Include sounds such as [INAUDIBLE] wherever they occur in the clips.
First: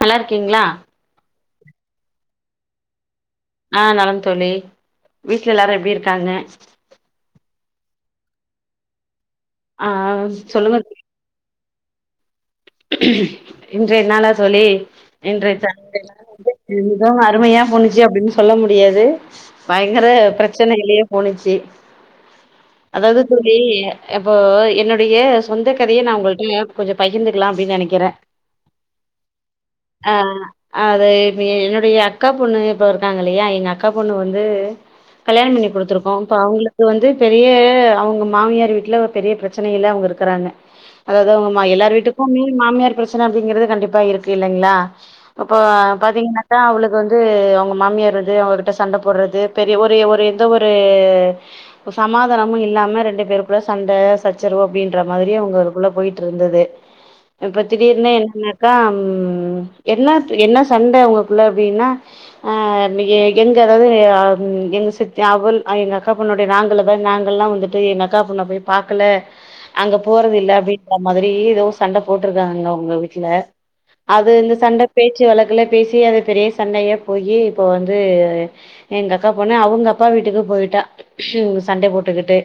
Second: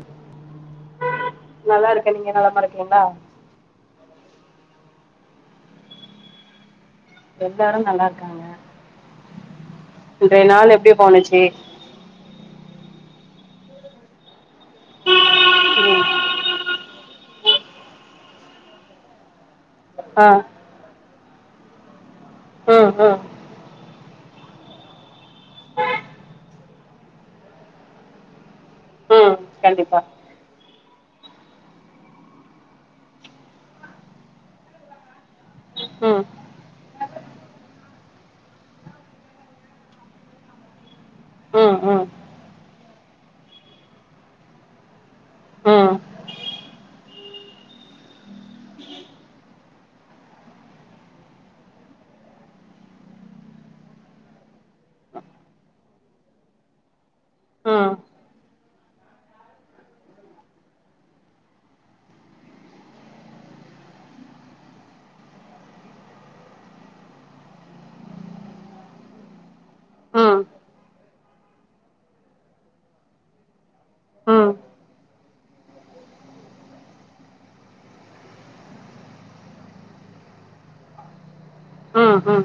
நல்லா இருக்கீங்களா நல்லா இருக்கேன் நீங்க நலமா இருக்கீங்களா ஆஹ் நலன் தோழி வீட்டுல எல்லாரு எப்டி இருக்காங்க எல்லாரு நல்லா இருக்காங்க ஆ இன்றைய நாள் சொல்லுங்க எப்டி போனிச்சி இன்றைய நாளது தோழி இன்றைய [INAUDIBLE] இன்றைய நாள் அருமையா போனுச்சுன்னு அப்படின்னு சொல்ல முடியாது பயங்கர ம் ஆ பிரச்சனையிலேயே போனுச்சி ம் தே ம் அதாவது தோழி இப்போ என்னுடைய சொந்த கதையே நா உங்கள்ட்ட கொஞ்சோ பகிர்ந்து க்கலா அப்டின்னு நெனைக்கிறே ம் கண்டிப்பா ஆ அது இப்ப என்னுடைய அக்கா பொண்ணு இப்ப இருக்காங்க இல்லையா எங்க அக்கா பொண்ணு வந்து கல்யாணம் பண்ணி குடுத்துருக்கோ ம் இப்ப அவங்களுக்கு வந்து பெரிய அவங்க மாமியார் வீட்ல பெரிய பிரச்சனையில அவங்க இருக்குறாங்க அதாவது அவங்க ம் எல்லார் ம் வீட்டு க்குமே மாமியார் பிரச்சன அப்டிங்கிறது கண்டிப்பா இருக்கு இல்லைங்ளா அப்போ ம் ம் பாத்திங்கனாக்கா அவளுக்கு வந்து அவங்க மாமியார் வந்து அவங்ககிட்ட சண்ட போட்றது பெரிய ஒரு ஒரு எந்த ஒரு சமாதானமு இல்லாம ரெண்டு பேருக்குள்ள சண்ட சச்சரவு அப்டின்ற மாதிரியே அவங்களுக்குள்ள போயிட்டுருந்துது இப்ப திடீர்னு என்னனாக்கா ம் என்ன என்ன சண்டை உங்களுக்குள்ள அப்படின்னா அ எ எங்க அதாவது எங்க சித் அவள் எங்க அக்கா பொண்ணுடைய நாங்கள போ நாங்கள்ல்லா வந்துட்டு எங்க அக்கா பொண்ண போய் பாக்கல அங்க போறது ம் இல்ல அப்டின்ற மாதி ரி ஏதோ சண்ட போட்டுருக்காங்க அவ்ங்க வீட்ல அது ம் இந்த சண்ட பேச்சு வழக்குல பேசி அது பெரிய சண்டய போயி இப்போ வந்து எங்க அக்கா பொண்ணு அவங்க அப்பா வீட்டுக்கு போயிட்டா [UNINTELLIGIBLE] சண்ட ம் போட்டுக்கிட்டு ம்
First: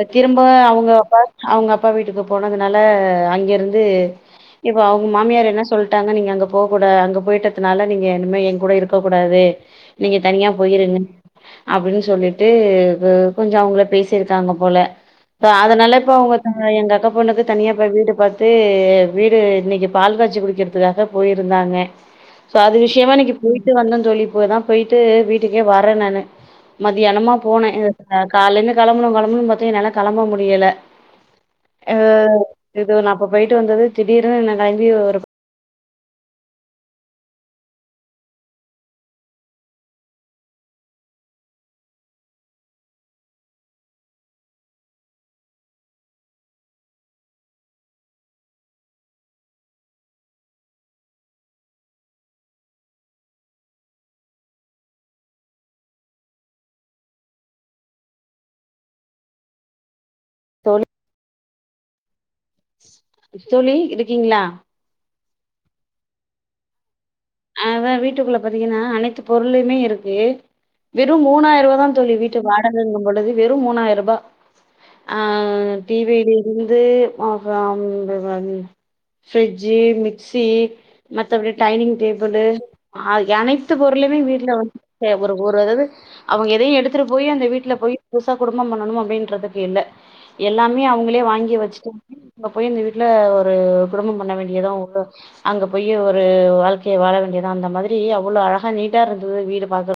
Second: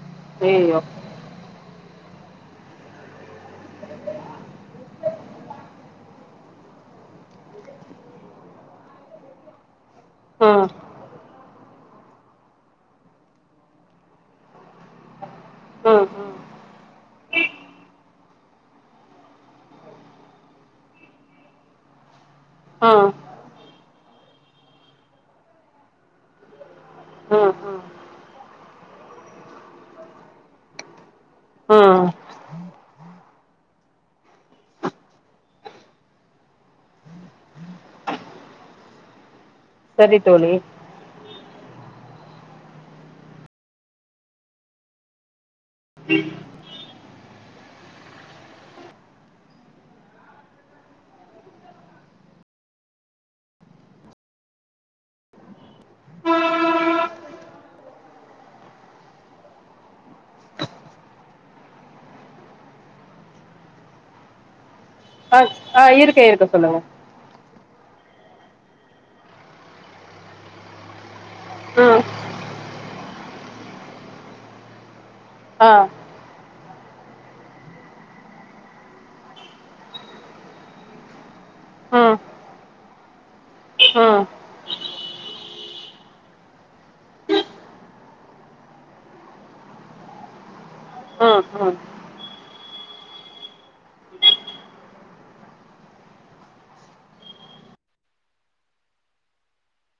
அ திரும்ப ஐயையோ அவங்க அப்பா அவங்க அப் ப்பா வீட்டுக்கு போனதுனால அங்கயே வந்து இப்ப அவங்க மாமியார் என்ன சொல்ட்டாங்க நீங்க அங்க போகூடாத் அங்க போயிட்டதுனால நீங்க இனிமே ஏன்கூட இருக்க கூடாது நீங்க தனியா ம் போயிருங்க அப்புடின்னு சொல்லிட்டு கு கொஞ்சம் அவங்கள பேசிருக்காங்க போல சோ ம் அதனால ம் இப்ப அவங்க [UNINTELLIGIBLE] எங்க அக்கா பொண்ணுக்கு தனியா இப்ப வீடு பாத் ட்டு வீடு இன்னிக்கி பால் காய்ச்சி குடிக்கிறதுக்காக போயிருந்தாங்க சோ அது ம் விஷயமா இனைக்கி போயிட் ட்டு வந்தோ தோழி இப்போதா போயிட்டு வீட்டுக்கே வரே நானு மதியானமா ம் போனே ம் [UNINTELLIGIBLE] காலில கெளம்புனு கெளம்புனு பாத்தா என்னியால களம்ப முடியல இ ம் இது நாப் இப்ப போயிட்டு வந்தது திடீர்னு என்ன கெளம்பி ஒருப் சரி தோழி தோழி தோழி இருக்கீங்களா அ ஆ இருக்க இருக்க சொல்லுங்க அதா வீட்டுக்குள்ள பாத்தீங்கன்னா அனைத்து பொருளுமே இருக்கு வெறும் மூணாயிரூபதா ம் தோழி வீட்டு வாடகங்க பொழுது வெறும் மூணாயிரூபா ஆ ஆ டி விலிருந்து அப்புறம் [UNINTELLIGIBLE] ஃப்ரிட்ஜு மிக்சி மத்தபடி டைனிங் ம் டேப் தூளு ஆகிய அனைத்து பொருளுமே ம் வீட்ல வந்து ஒரு ஒரு அதாவது அவங்க எதயு எடுத்துட்டு போய் அந்த வீட்ல போய் புதுசா குடும்பம் பண்ணணுமோ அப்புடின்றதுக்கு இல்ல எல்லாமே அவங்களே ம் வாங்கி ம் ம் வெச்சுடாங்க அங்க போய் இந்த வீட்ல ஒரு குடும்பம் பண்ண வேண்டியதுதா அங் உள்ள அங்க போய் ஒரு வாழ்க் கையே வாழ வேண்டியதா அந்த மாதிரி அவ்வளோ அழகா நீட்டா ரெண்டு பேரு வீடு பாக்குற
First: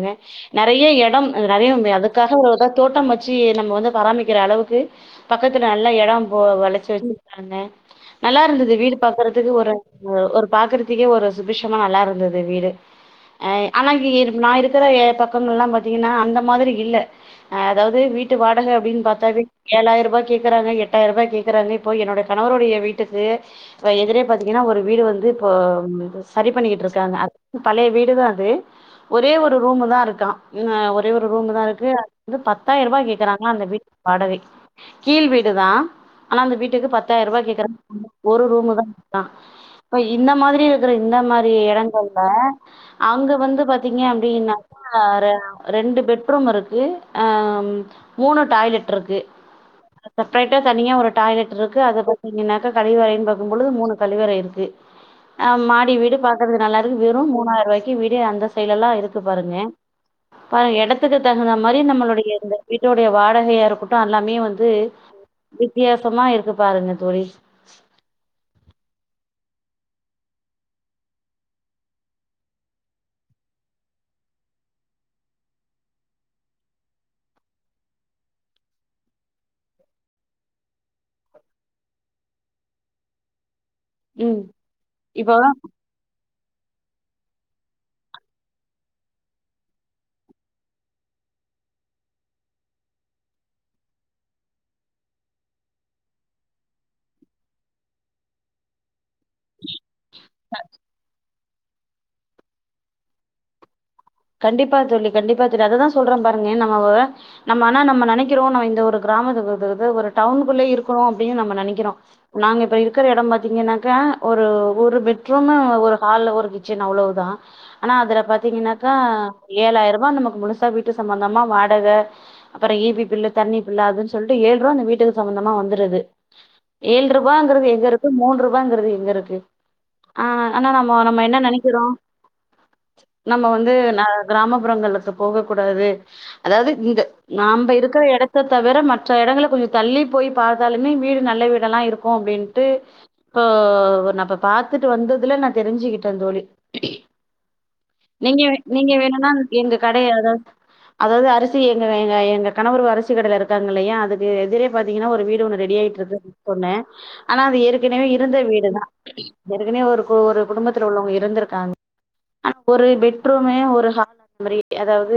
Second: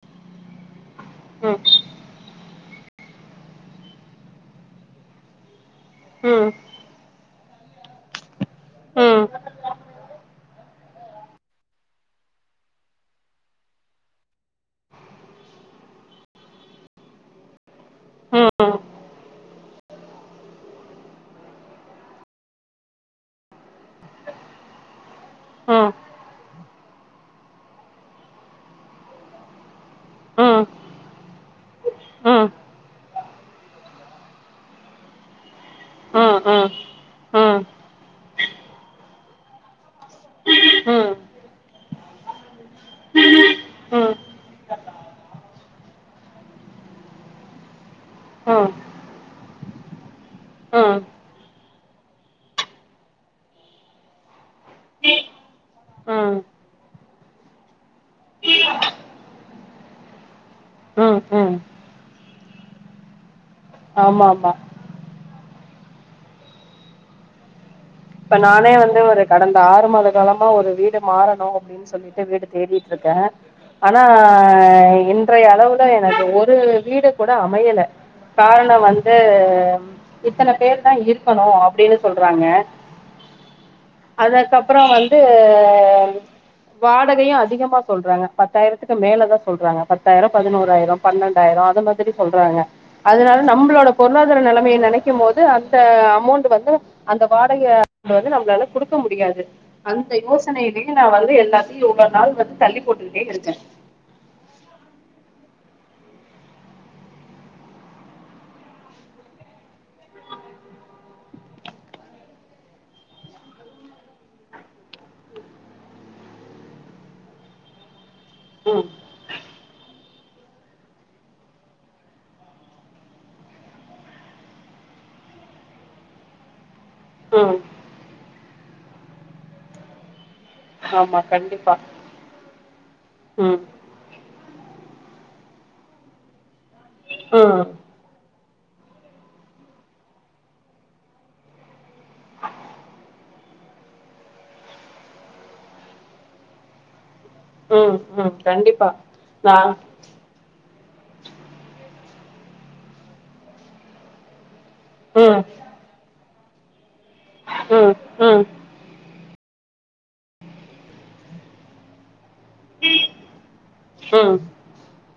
ங்க நெறைய எடம் அ நெறைய ம் அதுக்காக ஒரு இதா தோட்டம் வச்சு நம்ம வந்து பராமிக்கிற அளவுக்கு பக்கத் து நல்லா இடம் போ வளைச்சு வெச்சி காங்க நல்லா இருந்துது வீடு பாக்குறதுக்கு ஒரு ம் ஒரு பாக்குறதுக்கே ஒரு சுபிஷமா நல்லா இருந்தது வீடு அ ஆனா இங்க இருப் நா இருக் க்குற ஏ பக்கங்கெல்லா பாத்தீங்கன்னா அந்த மாதிரி இல்ல ஆ அதாவ்து வீட்டு வாடக ம் அப்டின் பார்த்தா வீ ஏழாய்ரூபா கேக்குறாங்க எட்டாயிரூபா கேக்குறாங்க இப்போ என்னோட கணவருடைய வீட்டுக்கு வ எதிரே பாத்தீங்கன்னா ஒரு வீடு வந்து இப்போ ம் இது சரி பண்ணிக்கிட்ருக்காங்க அத் பழைய வீடுதா அது ஒரே ஒ ரு ரூமுதா இருக் கா ம் ம் இன்ன ஒரே ரூமுதா இருக் து ம் வந்து ம் பத்தாய்ருபா கே க்றாங்க அந்த வீட்டு வாடகை கீழ் வீட் ட்டுதா ம் ஆனா அந்த வீட்டுக்கு ம் பத்தாயிரருவா ம் கேக் [INAUDIBLE] ஒரு ரூமுதா இருக்கா இந்த மாதிரி ம் இருக்க ம் இந்த மாரி இடங்கள்ல அங்க வந்து பாத்தீங்க அப்டின்னாக்கா ரெ ரெண்டு பெட்ரூம் இருக்கு ஆஹ் மூணு டாய்லெட் இருக்கு செப்ரேட்டா தனியா ம் ஒரு டாய்லெட் இருக்கு அத பத்தீங்கனாக்கா கழிவறை பாக்கும்போது மூணு கழிவறை இருக்கு மாடி வீடு ம் பாக்கறதுக்கு நல்லா இருக்கு வெறும் மூணாயிர ரூவாய்க்கு வீடு அந்த சைடெல்லா இருக் கு பாருங்க பாருங்க இடத்துக்கு ம் தகுந்த ம் மாரி நம்மளுடைய இந்த வீட்டோடைய வாடக கையா இருக்கட்டு ஆமா அல்லாமே ஆமா வந்து வித்தியாசமா இருக்கு பாருங்க தோழி இப்ப நானே வந்து ஒரு கடந்த ஆறு மாத காலமா ஒரு வீடு மாறணு அப்டின்னு சொல்லிட்டு வீடு தேடிட்டு இருக்கே ஆனா இன்றைய அளவுல எனக்கு ஒரு வீடு கூட அமையல காரணோ வந்து இத்தன பேர்தா இருக்கணு அப்டின்னு சொல்றாங்க ம் அதக்கப்றோ வந்து இப்போ வாடகையு அதிகமா சொல்றாங்க பத்தாயிரத்துக்கு மேலதா சொல்றாங்க பத்தாயிரோ பதினோறாயிரோ பன்னெண்டாயிரோ அது மாதிரி சொல்றாங்க அதுனால நம்மளோட பொருளாதார நெலமைய நெனைக்கும் போது அந்த அமௌண்ட் வந்து அந்த வாடகைய [UNINTELLIGIBLE] நம்மளால கொடுக் க முடியாது அந்த யோசனையிலேயே நா வந்து எந் சகி யுகநாள் வந்து தள்ளி போட்டுட்டே இருங்க கண்டிப்பா தோழி கண்டிப்பா தோழி, அததான் சொல்றேன் பாருங்க எ நம்மவ நம்ம ஆனா நம்ம நெனைக்கறோம் நம்ம இந்த ஒரு கிராமத்துக்கு, இது து ஒரு டவுனுக்குள்ளே இருக்கணும் அப்டின்னு நம்ம நெனைக்கிறோம் நாங்க இப்ப இருக்கிற இடம் பாத்தீங்கன்னாக்கா, ஒரு ஒரு பெட்ரூமு ஒரு ஹால்ல ஒரு கிச்சன் அவ்வளவுதான். ஆனா அதுல பாத்தீங்க க் ம் ஏழாயிர்ருபா நமக் முழுசா வீட்டு சம்பந்தமா வாடகை அப்புறம் ஈபி பில்லு தண்ணி பில்லு அதுன்னு சொல்லிட்டு ஏழ்ருவா அந்த வீட்டுக்கு சம்பந்தமா வந்துடுது ம் ஏழ்ரூபாங்கிறது எங்க இருக்கு மூன் ரூ வாங்கிறது எங்க இருக்கு ஆஹ் ஆனா நம்ம ஆமா நம்ம என்ன கண்டிப்பா நெனைக்கிறோ நம்ம ம் வந்து து கிராமப்புறங்களுக்கு போகக் கூடாது அதாவது இந்த ம் நாம இருக்கற இடத் த்த தவிர மற்ற இடங்கள கொஞ்சம் தள்ளி போய் பாத்தாலுமே வீடு நல்ல வீடா எல்லா இருக்கும் அப்டின்ட்டு, இப்போ நான் இப்ப பாத்துட்டு வந்ததுல நான் தெரிஞ்சுக்கிட்டேன் தோழி உம் உம் நீங்க கண் நீங்க வேணும்னா எங்க கடய, அதாவ அதாவது அரிசி எங்க எங்க கணவரு அரிசி கடேல இருக்காங்க இல்லையா அதுக்கு எதிரே பாத்தீங்கன்னா ஒரு ம் வீடு ஒன்னு ரெடி ஆயிட்டு இருக்கு சொன்னே ஆனா அது ம் ஏற்கனவே இருந்த ம் வீடு தான் ஏற்கனவே ஒரு கு ஒரு குடும்பத்துல உள்ளவங்க இருந்திருக்காங்க அ பெட்ரூமு ஒரு ஹால், ம் அந்த மாதிரி அதாவது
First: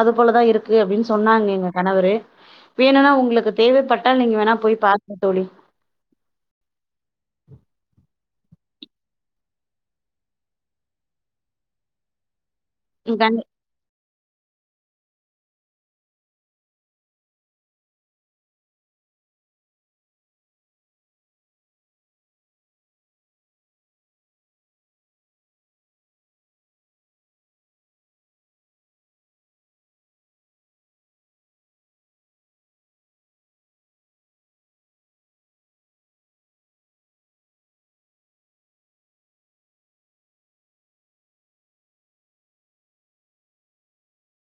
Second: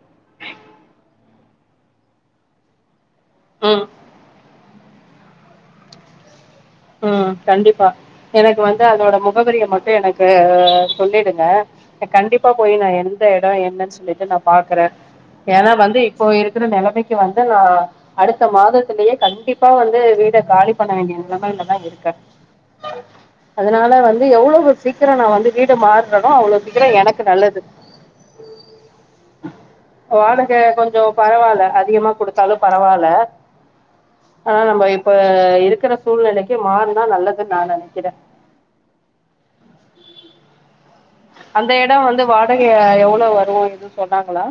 அது போலதான் இருக்கு அப்டின்னு சொன்னாங்க எங்க கணவரு வேணும்னா உங் ங்களுக்கு ம் தேவைப்பட்டால் நீங்க வேணா போய் பாருங்க தோழி ம் கண்டிப்பா எனக்கு வந்து அதோட முகவரிய மட்டும் எனக்கு சொல்லிடுங்க, நா கண்டிப் ப்பா போய், நா ம் எந்த கண் இடம் என்னன்னு சொல்லி நா பாக்குறே ஏன்னா வந்து இப்போ இருக்கிற நிலைமைக்கு வந்து நா அடுத்த மாதத்திலயே கண்டிப்பா வந்து வீட காலி பண்ண வேண்டிய நிலமல தா இருக்க, அதனால வந்து எவ்ளவு சீக்கிரம் நா வந்து வீடு மாறுறேனோ, அவ்ளோ சீக்கிரம் எனக்கு நல்லது வாடகை கொஞ்சம் பரவால அதிகமா கொடுத்தாலும் பரவால, ஆனா நம்ம இப்ப இருக்கிற சூழ்நிலைக்கு ந்து மாறுனா நல்லதுன்னு நா நெனைக்கிறே அந்த இடம் வந்து வாடகை எவ்வளவு வரும் எதுன்ன சொன்னாங்களா